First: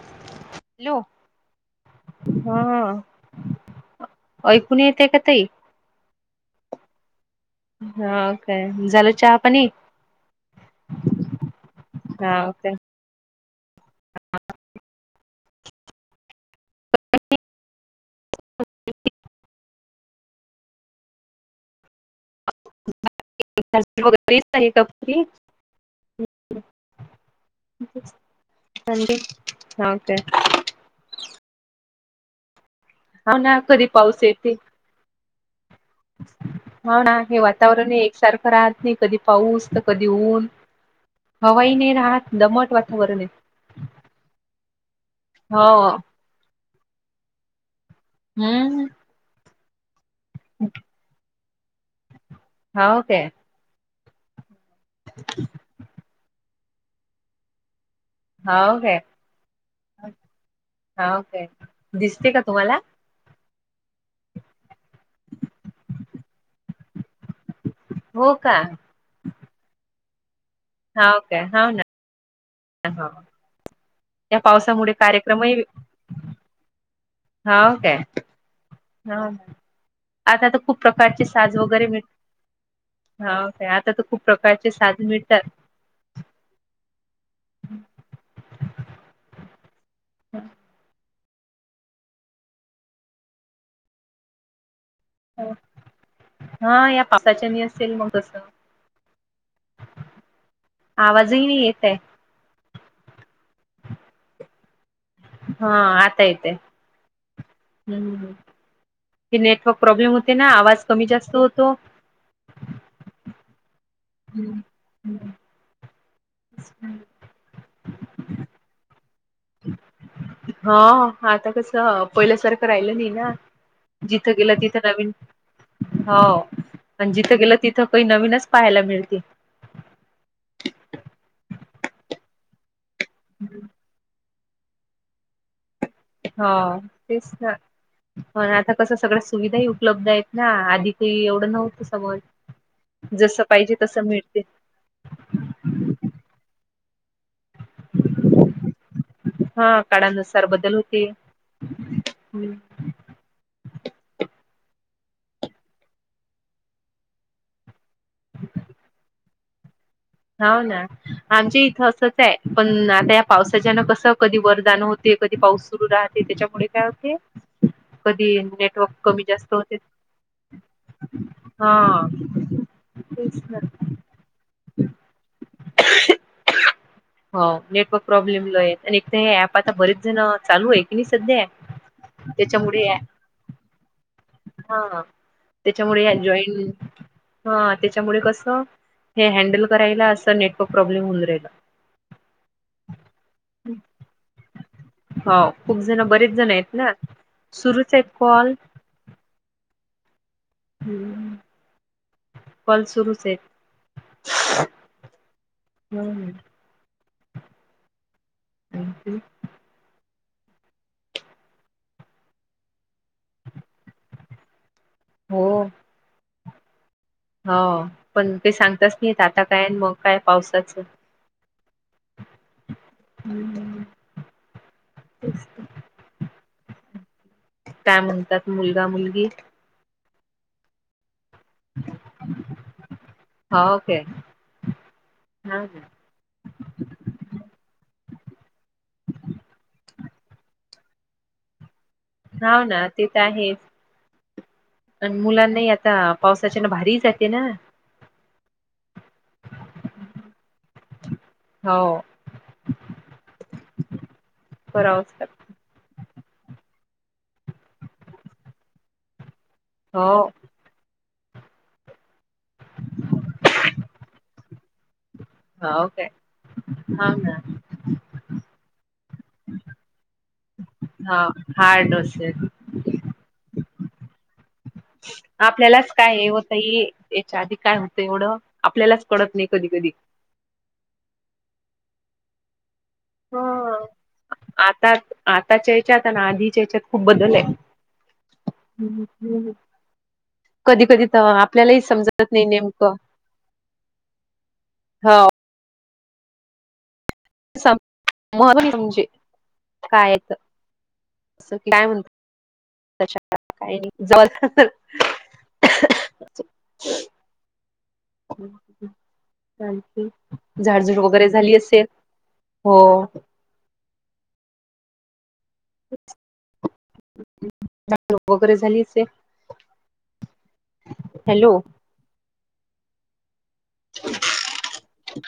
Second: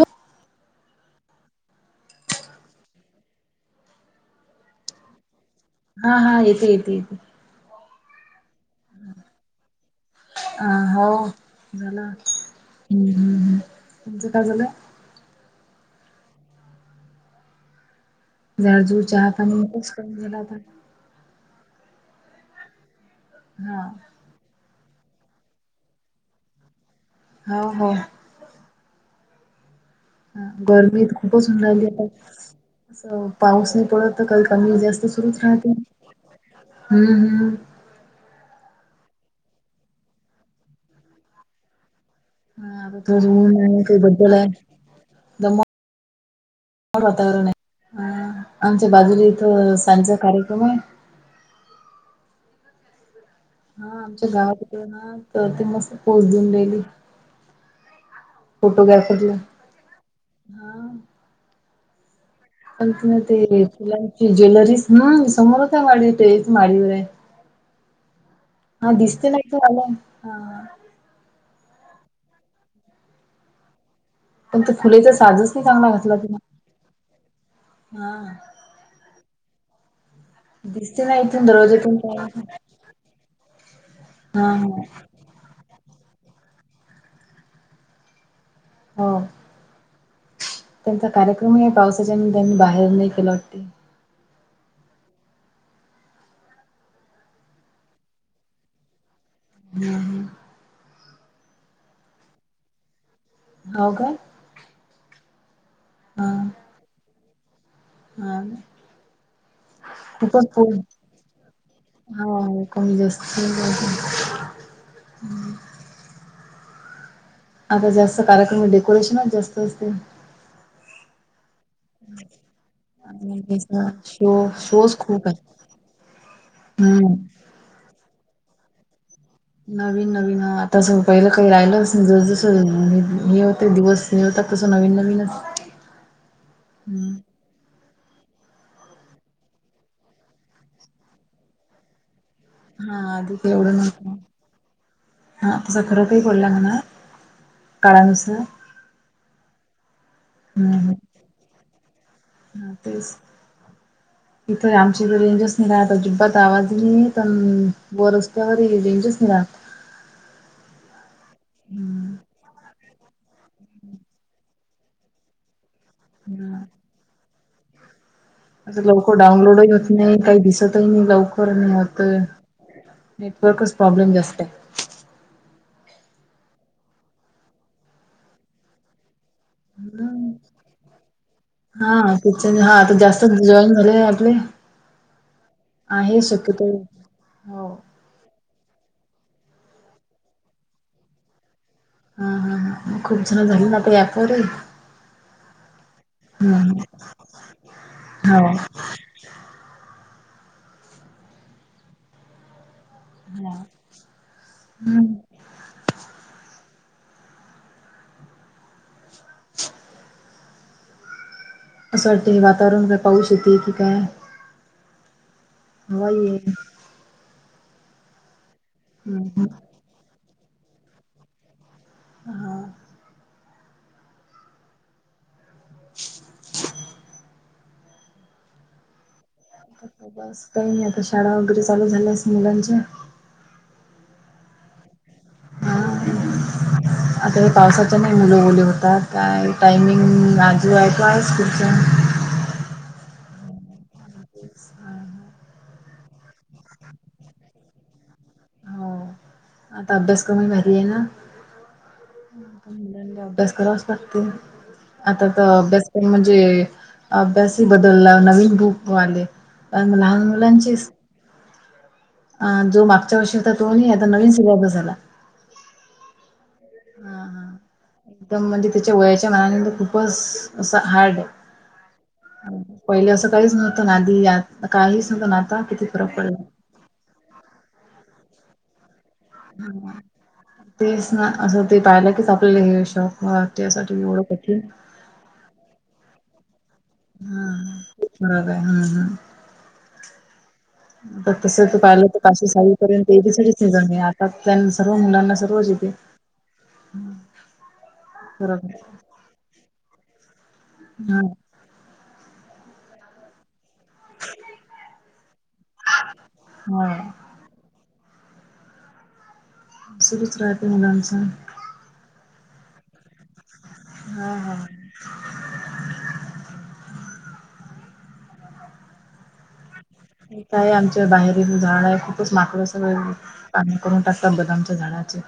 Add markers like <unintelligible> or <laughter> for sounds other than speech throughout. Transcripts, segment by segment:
Hello. हा ऐकून नाही येत आहे का ताई? ते. हा काय झाला चहा पाणी? अ हो झाला. हा काय हम्म हम् ह् तुमचं काय झालंय? झाड झुड <inaudible> चहापाणी ग हा कप <inaudible> हो हो <unintelligible> अंडी. गरमी खूपच होऊन राहिली आता. असं हो ना पाऊस कधी नाही पडत तर काल येते कमी होजे <inaudible> जास्त सुरूच राहते. हो हम्म ना हे हम्म वातावरण एकसारखं राहत. नाही कधी पाऊस तर कधी ऊन हवाही नाही राहत. दमट हाथ वातावरण आहे रऊ नाय काही बदल आहे दमा. हो आ वातावरण आहे हम्म आमच्या बाजूला इथ सज. कार्यक्रम आहे हाऊ काय. हा आमच्या गावात क ना तर ते मस्त पोच देऊन राहिली. हो काय. फोटोग्राफरला हो काय दिसते का? तुम्हाला क ना ते फुलांची ज्वेलरी ना समोर काय ते मावर रे. हो का हा दिसत नाही तर आला. आ हो काय हो ना. ह हा. या पण तो पावसामुळे फुलेचा साजच कार्यक्रमही नाही चांगला घातला तिन. होऊ काय. हा हा आता तर खूप दिसते ना प्रकारची इथून साज वगैरे दरवाज्यातून मिळत? काय हा काय आता तर खूप हा प्रकारचे हा साधन मिळतात. हम्म. हो त्यांच. कार्यक्रम पावसाच्यान त्यांनी बाहेर नाही केला वाटते. हा या पासाच्या मी असेल मग तस. हम हम आवाजही नाही येते. हो का. हा आता हा येतोय. हम्म हा ते नेटवर्क प्रॉब्लेम होते खूपच ना फुल आवाज कमी जास्त होतो. हो कमी जास्त हम्म हम्म <inaudible> आता जास्त कार्यक्रम डेकोरेशनच जास्त असते. हा आता कसं पहिल्यासारखं राहिलं नाही ना आणि शो जिथं गेलं तिथं शोज नवीन. खूप आहे हो आणि हम्म. जिथं गेलं तिथं काही नवीनच पाहायला मिळते. नवीन नवीन आता स पहिलं काही राहिलच नाही जस जस. हे होते दिवस नि होताात तसं नवीन नवीनच. हा हम्म. तेच ना. आता कसं सगळ्या सुविधाही उपलब्ध आहेत ना आधी ते एवढं नव्हतं समोर. हा अ एवढं न सखर रुपय पडला अंगन कळंगस <unintelligible> हा काळानुसार बदल होते. इथं आम रेंज स नाही राह अजिबात आवाजही त वो रस्त्यावर रेंज नाही राहत. हो ना आमच्या इथं असचं आहे पण. आ या पावसाच्यानं कसं कधी वरदान होते. कधी पाऊस सुरू राहते त्याच्यामुळे काय होते. कधी आता नेटवर्क लवकर कमी जास्त डाउनलोड होते होत नाही काही दिसतही नाही लवकर नाही हा होतयं तेच ना नेटवर्कचं प्रॉब्लेम जास्त आहे. <unintelligible> हो नेटवर्क प्रॉब्लेम आहे आणि हे अँप आता बरेच जण हम्म. चालू आहे की सध्या हा किचन हा त्याच्यामुळे तर जास्त जॉईन झाले. आपले. हा त्याच्यामुळे आहे शक्यतो जॉईंट हो हा त्याच्यामुळे कसं. हे हँडल करायला असं नेटवर्क प्रॉब्लेम होऊन राहिल. हा हा ह मग खूप जण झाली ना आता या अँप मध्ये हो खूप जण बरेच जण आहेत ना सुरूचं आहेत हो कॉल हम्म, कॉल सुरूचं हा आहेत हम्म हम् हज <inaudible> <unintelligible> असं वाटते वातावरण काय पाऊस येत की काय हो हई येईल. हो पण ते सांगताच नाही आता हम्म काय मग काय पावसाचं. हा, ह् ते <inaudible> काय म्हणतात मुलगा मुलगी बस काही नाही आता शाळा वगैरे चालू झाल्यास मुलांच्या हो काय हा हा <inaudible> आता हे पावसाच्या नाही मुलें ओल्या होतात का टायमिंग गोट वायज खूच्यां <inaudible> ह ना तेथं आहे. आणि मुलांना आता पावसाच्या ना बाहेर जाते ना. हो आता अभ्यासक्रम ही भारी आहे न. हो अभ्यास करावाचं लागते करावच आता लागत तर अभ्यास तर म्हणजे अभ्यासही बदलला नवीन बुक आले. पण हो लहान मुलांची अ जो मागच्या वर्षी होता तो नाही आता नवीन सिल्याबस आला. हाव ना. एकदम म्हणजे त्याच्या वयाच्या मानाने खूपचं असं हार्ड हा आहे हार्ड असेल पहिले असं काहीच नव्हतं ना आधी यात काहीच नव्हतं ना आता किती आपल्यालाच फरक काय हे पडला. होत. याच्या आधी काय होतं एवढं आपल्यालाचं तेच ना असं ते पाहिलं किचं आपल्याला हे शॉक हा त्यासाठी एवढं कठीण आता आताच्या याच्यात आणि आधीच्या याच्यात. खूप बदल आहे फरक आहे हम्म कधी कधी आ तर तसं तू आपल्यालाही पाहिलं तर समजत नाही काशी नेमकं साडीपर्यंत सच निझन आहे आता त्यां सर्व हो मुलांना सर्वच येते. फरक. म्हजे कायच <inaudible> हा असं काय म्हणतं त्याच्या काही नाही जर तर हा सुरूच राहते झाडझूड मुलांचं. वगैरे झाली असेल? हो हा हा झाडझूड वगैरे झाली असेल? हे, काय आमच्या बाहेर हॅलो झाडं आहे, खूपच माकड असतात पाणी करून टाकतात बदामच्या झाडाचे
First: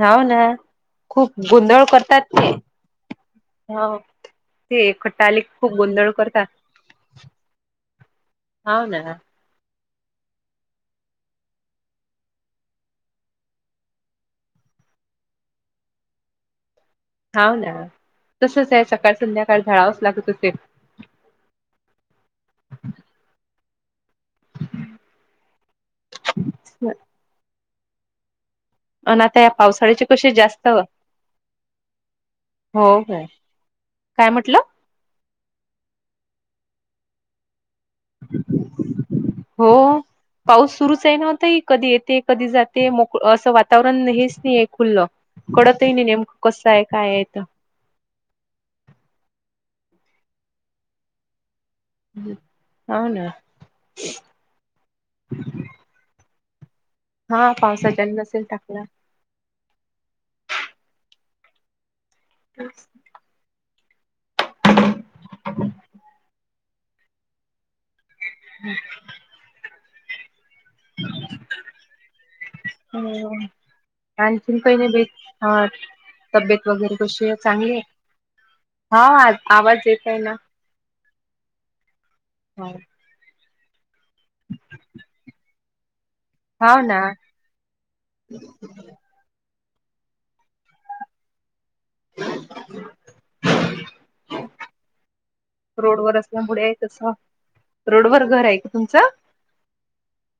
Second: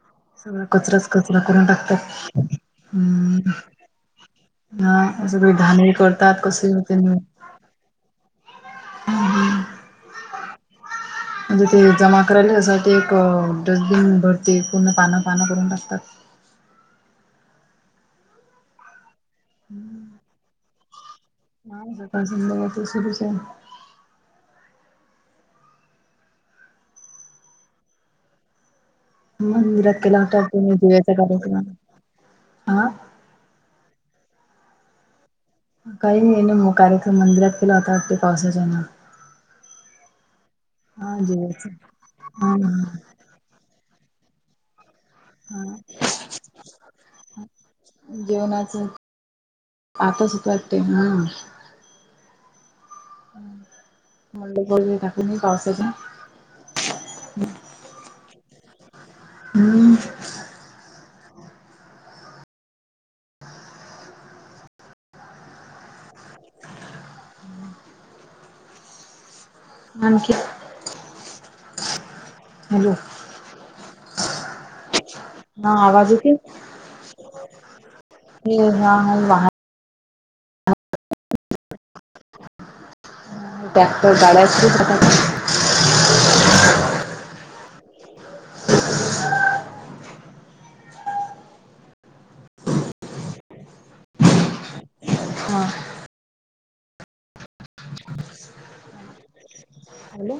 हाव ना सगळा कचराच कचरा खूप करून गोंधळ टाकतात, करतात ते हम्म.. हो ते ह, एकट्टा असं आले की काही खूप घान ही गोंधळ करतात कस त्यां हाव ना <inaudible> म्हणजे ते जमा करायला त्यासाठी एक डस्टबिन भरती पूर्ण पानं पानं करून टाकतात हा ना तसच आहे सकाळ संध्याकाळ झाडावच लागतते नाही सकाळ संध्याकाळ ते सुरूच आहे <inaudible> आणि आता या मंदिरात पावसाळ्याचे केला कशी होता जास्त दिव्याचा कार्यक्रम. हा हो काय? काय म्हटलं? काय मेनू मग कार्यक्रम मंदरात? टी पावसाच आहे ना? हो पाऊस सुरूच ए ना ओ ताई, जेवायच कधी येते कधी हा जाते मोक असं वातावरणच हेच नाहीय खुललं. हा कळत आहे नाही नेमकं कस आहे काय आहेत? जेवणाच आता सुतते वाटते ना? हो ना मले बोलले काकून पावसाच्या हा पावसाच्यान नसेल टाकला. हम्म <inaudible> <inaudible> <inaudible> आणखी हॅलो हो आणखीन काही नाही बाई, हा आवाज येते तब्यात वगैरे कशी आहे? चांगली ए, हा हा आवाज येतो काय ना हा ट्रक्टर काढायचं सुतारला?? हा ना <unintelligible> ह <unintelligible> हा रोडवर असल्यामुळे तस, रोडवर घर हे का तुमचं? हॅलो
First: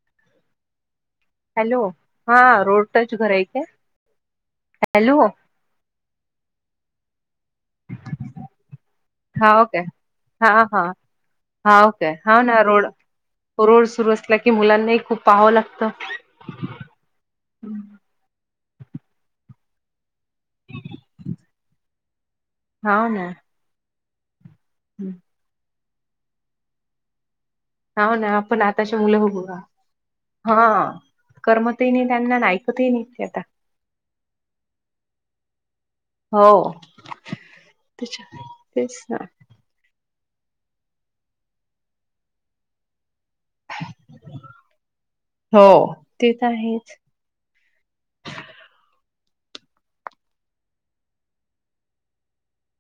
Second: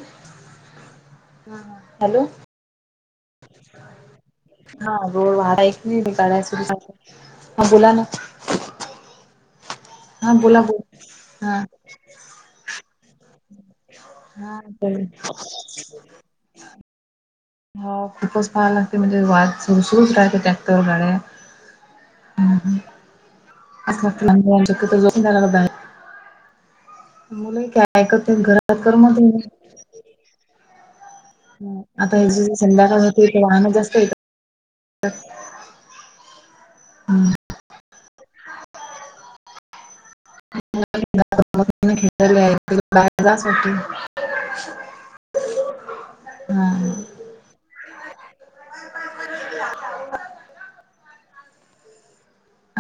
हॅलो, हा रोड टच घर ए इथे हा गो वारा ऐकली काय सु हा, बोलाना. हा ओके, हा हा, हा ओके, हा ना रोड रोड सुरू असला की हा मुलांनाही खूप पाहावं लागत. हा खूपच पाहायला लागते म्हणजे वाद सुरू सरूच राहते ट्रॅक्टर गाड्या हाव ना. असे <unintelligible> मुलं काय हाव ना ऐकत नाय आपण घरात आताची करमत मुलं ही बघू नाय. हा. करमतही नाही त्यांना, ऐकतही संध्याकाळ नाही ते होते आता. वाहनं जास्त हो, येतात त्याच्या, तेच ना. <unintelligible> हो, तेच हा आहेत. <unintelligible>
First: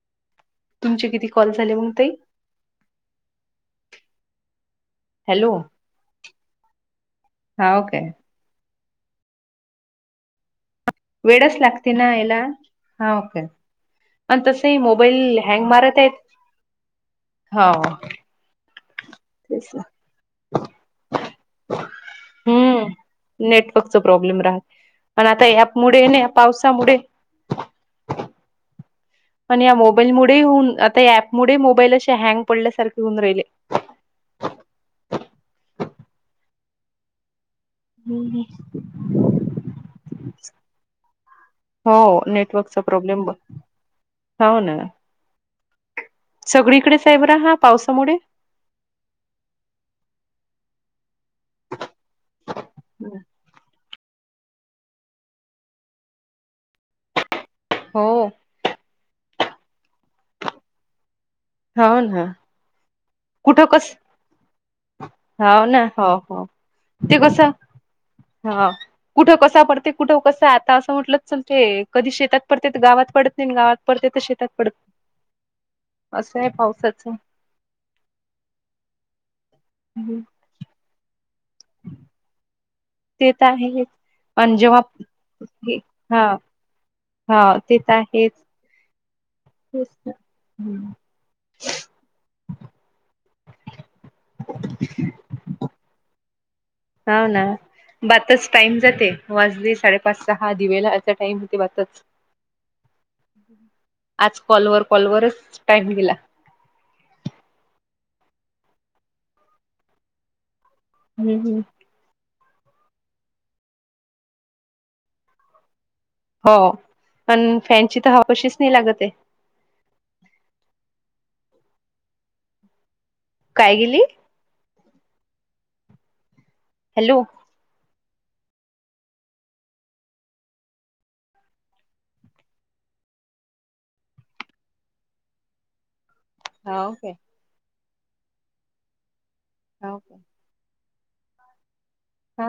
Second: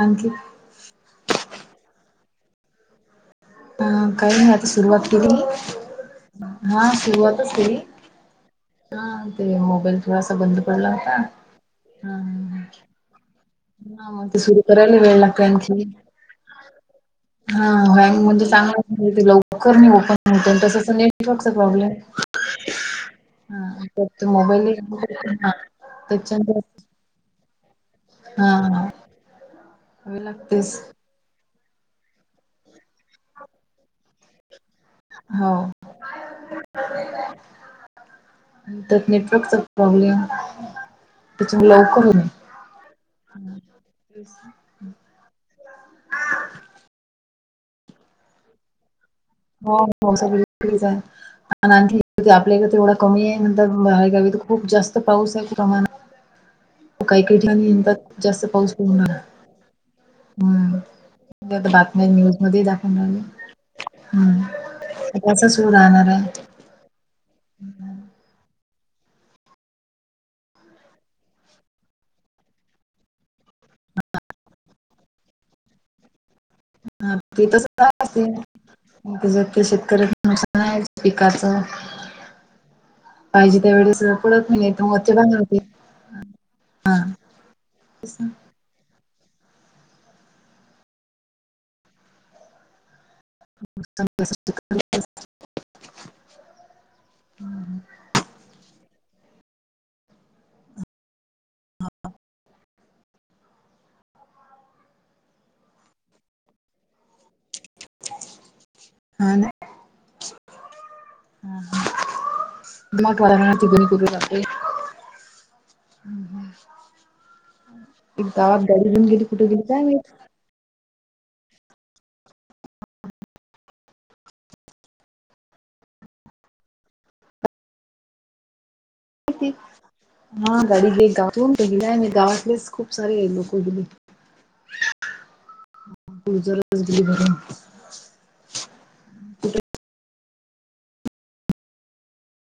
आणखीनं. तुमचे किती कॉल झाले मग ते. हा काय नाही आता सुरुवात केली हॅलो मी, हा. सुरुवातच केली, हाव काय हा ते मोबाईल थोडासा बंद पडला होता, वेळच लागते हा ना याला हा. हाव काय हा ते आणि सुरू तसही करायला वेळ मोबाईल लागतोय हँग आणखीन, मारत आहेत हा हाव म्हणजेच ते तेच लवकर ना नाही ओपन होत, तसच नेटवर्कचा प्रॉब्लेम. हम्म नेटवर्कचा हा ते प्रॉब्लेम मोबाईल राहत एक पण आता ह्यामुळे ना त्याच्यान. <unintelligible> <unintelligible> पावसामुळे हा, हा. आणि या मोबाईल हवे मुळे होऊन, लागतेच आता या अँप मुळे मोबाईल अशे हँग पडल्यासारखे होऊन राहिले. हो <unintelligible> नेटवर्कचा प्रॉब्लेम. त्याच लवकर होइन. हो नेटवर्कचा प्रॉब्लेम हो ना सगळीकडे आहेच बरा हा पावसामुळे. हो, हो सगळीकडेच हाय. आणि आणखी आपल्याकडे ते एवढं कमी आहे नंतर बाहेर गावी खूप जास्त पाऊस प्रमाण हाय काही काही ठिकाणी हो येतात जास्त पाऊस पडणार. हम्म, तर हो बातम्या ना न्यूज मध्ये दाख कुठं कस? त्याचा हाव सूर ना राहणार हो, आहे हो, ते कस? हा. कुठं कसा पडते, कुठं कसा आता कसं आता म्हटलं चलते. कधी शेतात पडते तर गावात पडत नाही आणि गावात पडते तर शेतात पडत असं आहे पावसाच. ज शेतकऱ्याच नुकसान आहे पिकाचं. ते तर पाहिजे त्या आहे वेळेस पडत आणि नाही जेव्हा मग वच्या बाहेर होते, हा हा. हा ते तर आहेच. हम <unintelligible> <unintelligible> हो ना, बताच टाइम जाते वाजले साडेपाच - सहा दिव लावायचा टाइम. ते वाचत. आज कॉलवर कॉलवररच टाइम दिला. <inaudible> हा ना. हम्म, हम्म. <unintelligible> हो. पण फॅनची तर हवा एकदा कशीच नाही गाडी लागत घऊन आहे गेली कुठे गेली काय माहित? काय गेली? हॅलो. <unintelligible> हा गाडी घे गावातून गेला आहे, मगं गावातलेच खूप सारे लोक गेली. <inaudible> हाव गुजरागली काय? भरून. हो का? हा,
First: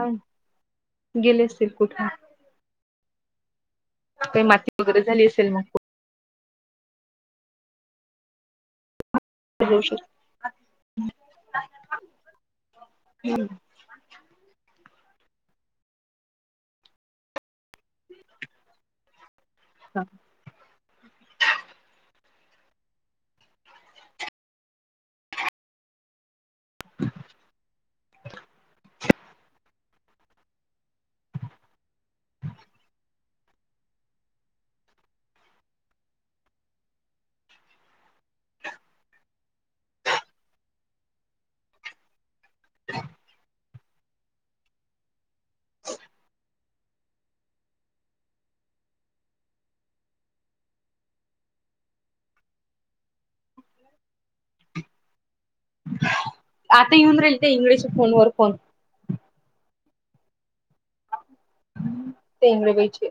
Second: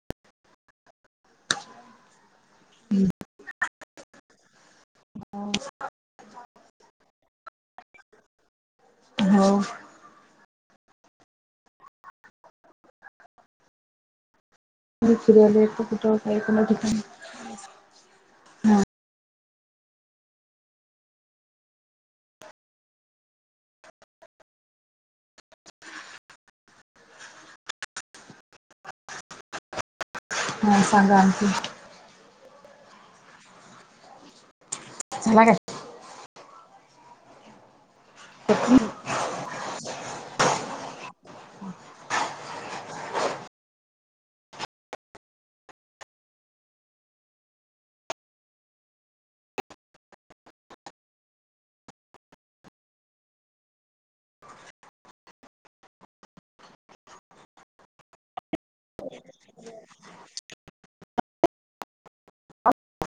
गेले असतील कुठं. हम्म. काही माती वगैरे झाली असेल मग हो <unintelligible> हम्म. <unintelligible> काही, काही ठिकाणी हा. हा. <inaudible> हा सांगा आणखीन झाला काय? <unintelligible> आता येऊन राहिले ते इंगळेच्या फोन वर फोन. तेंगवेचे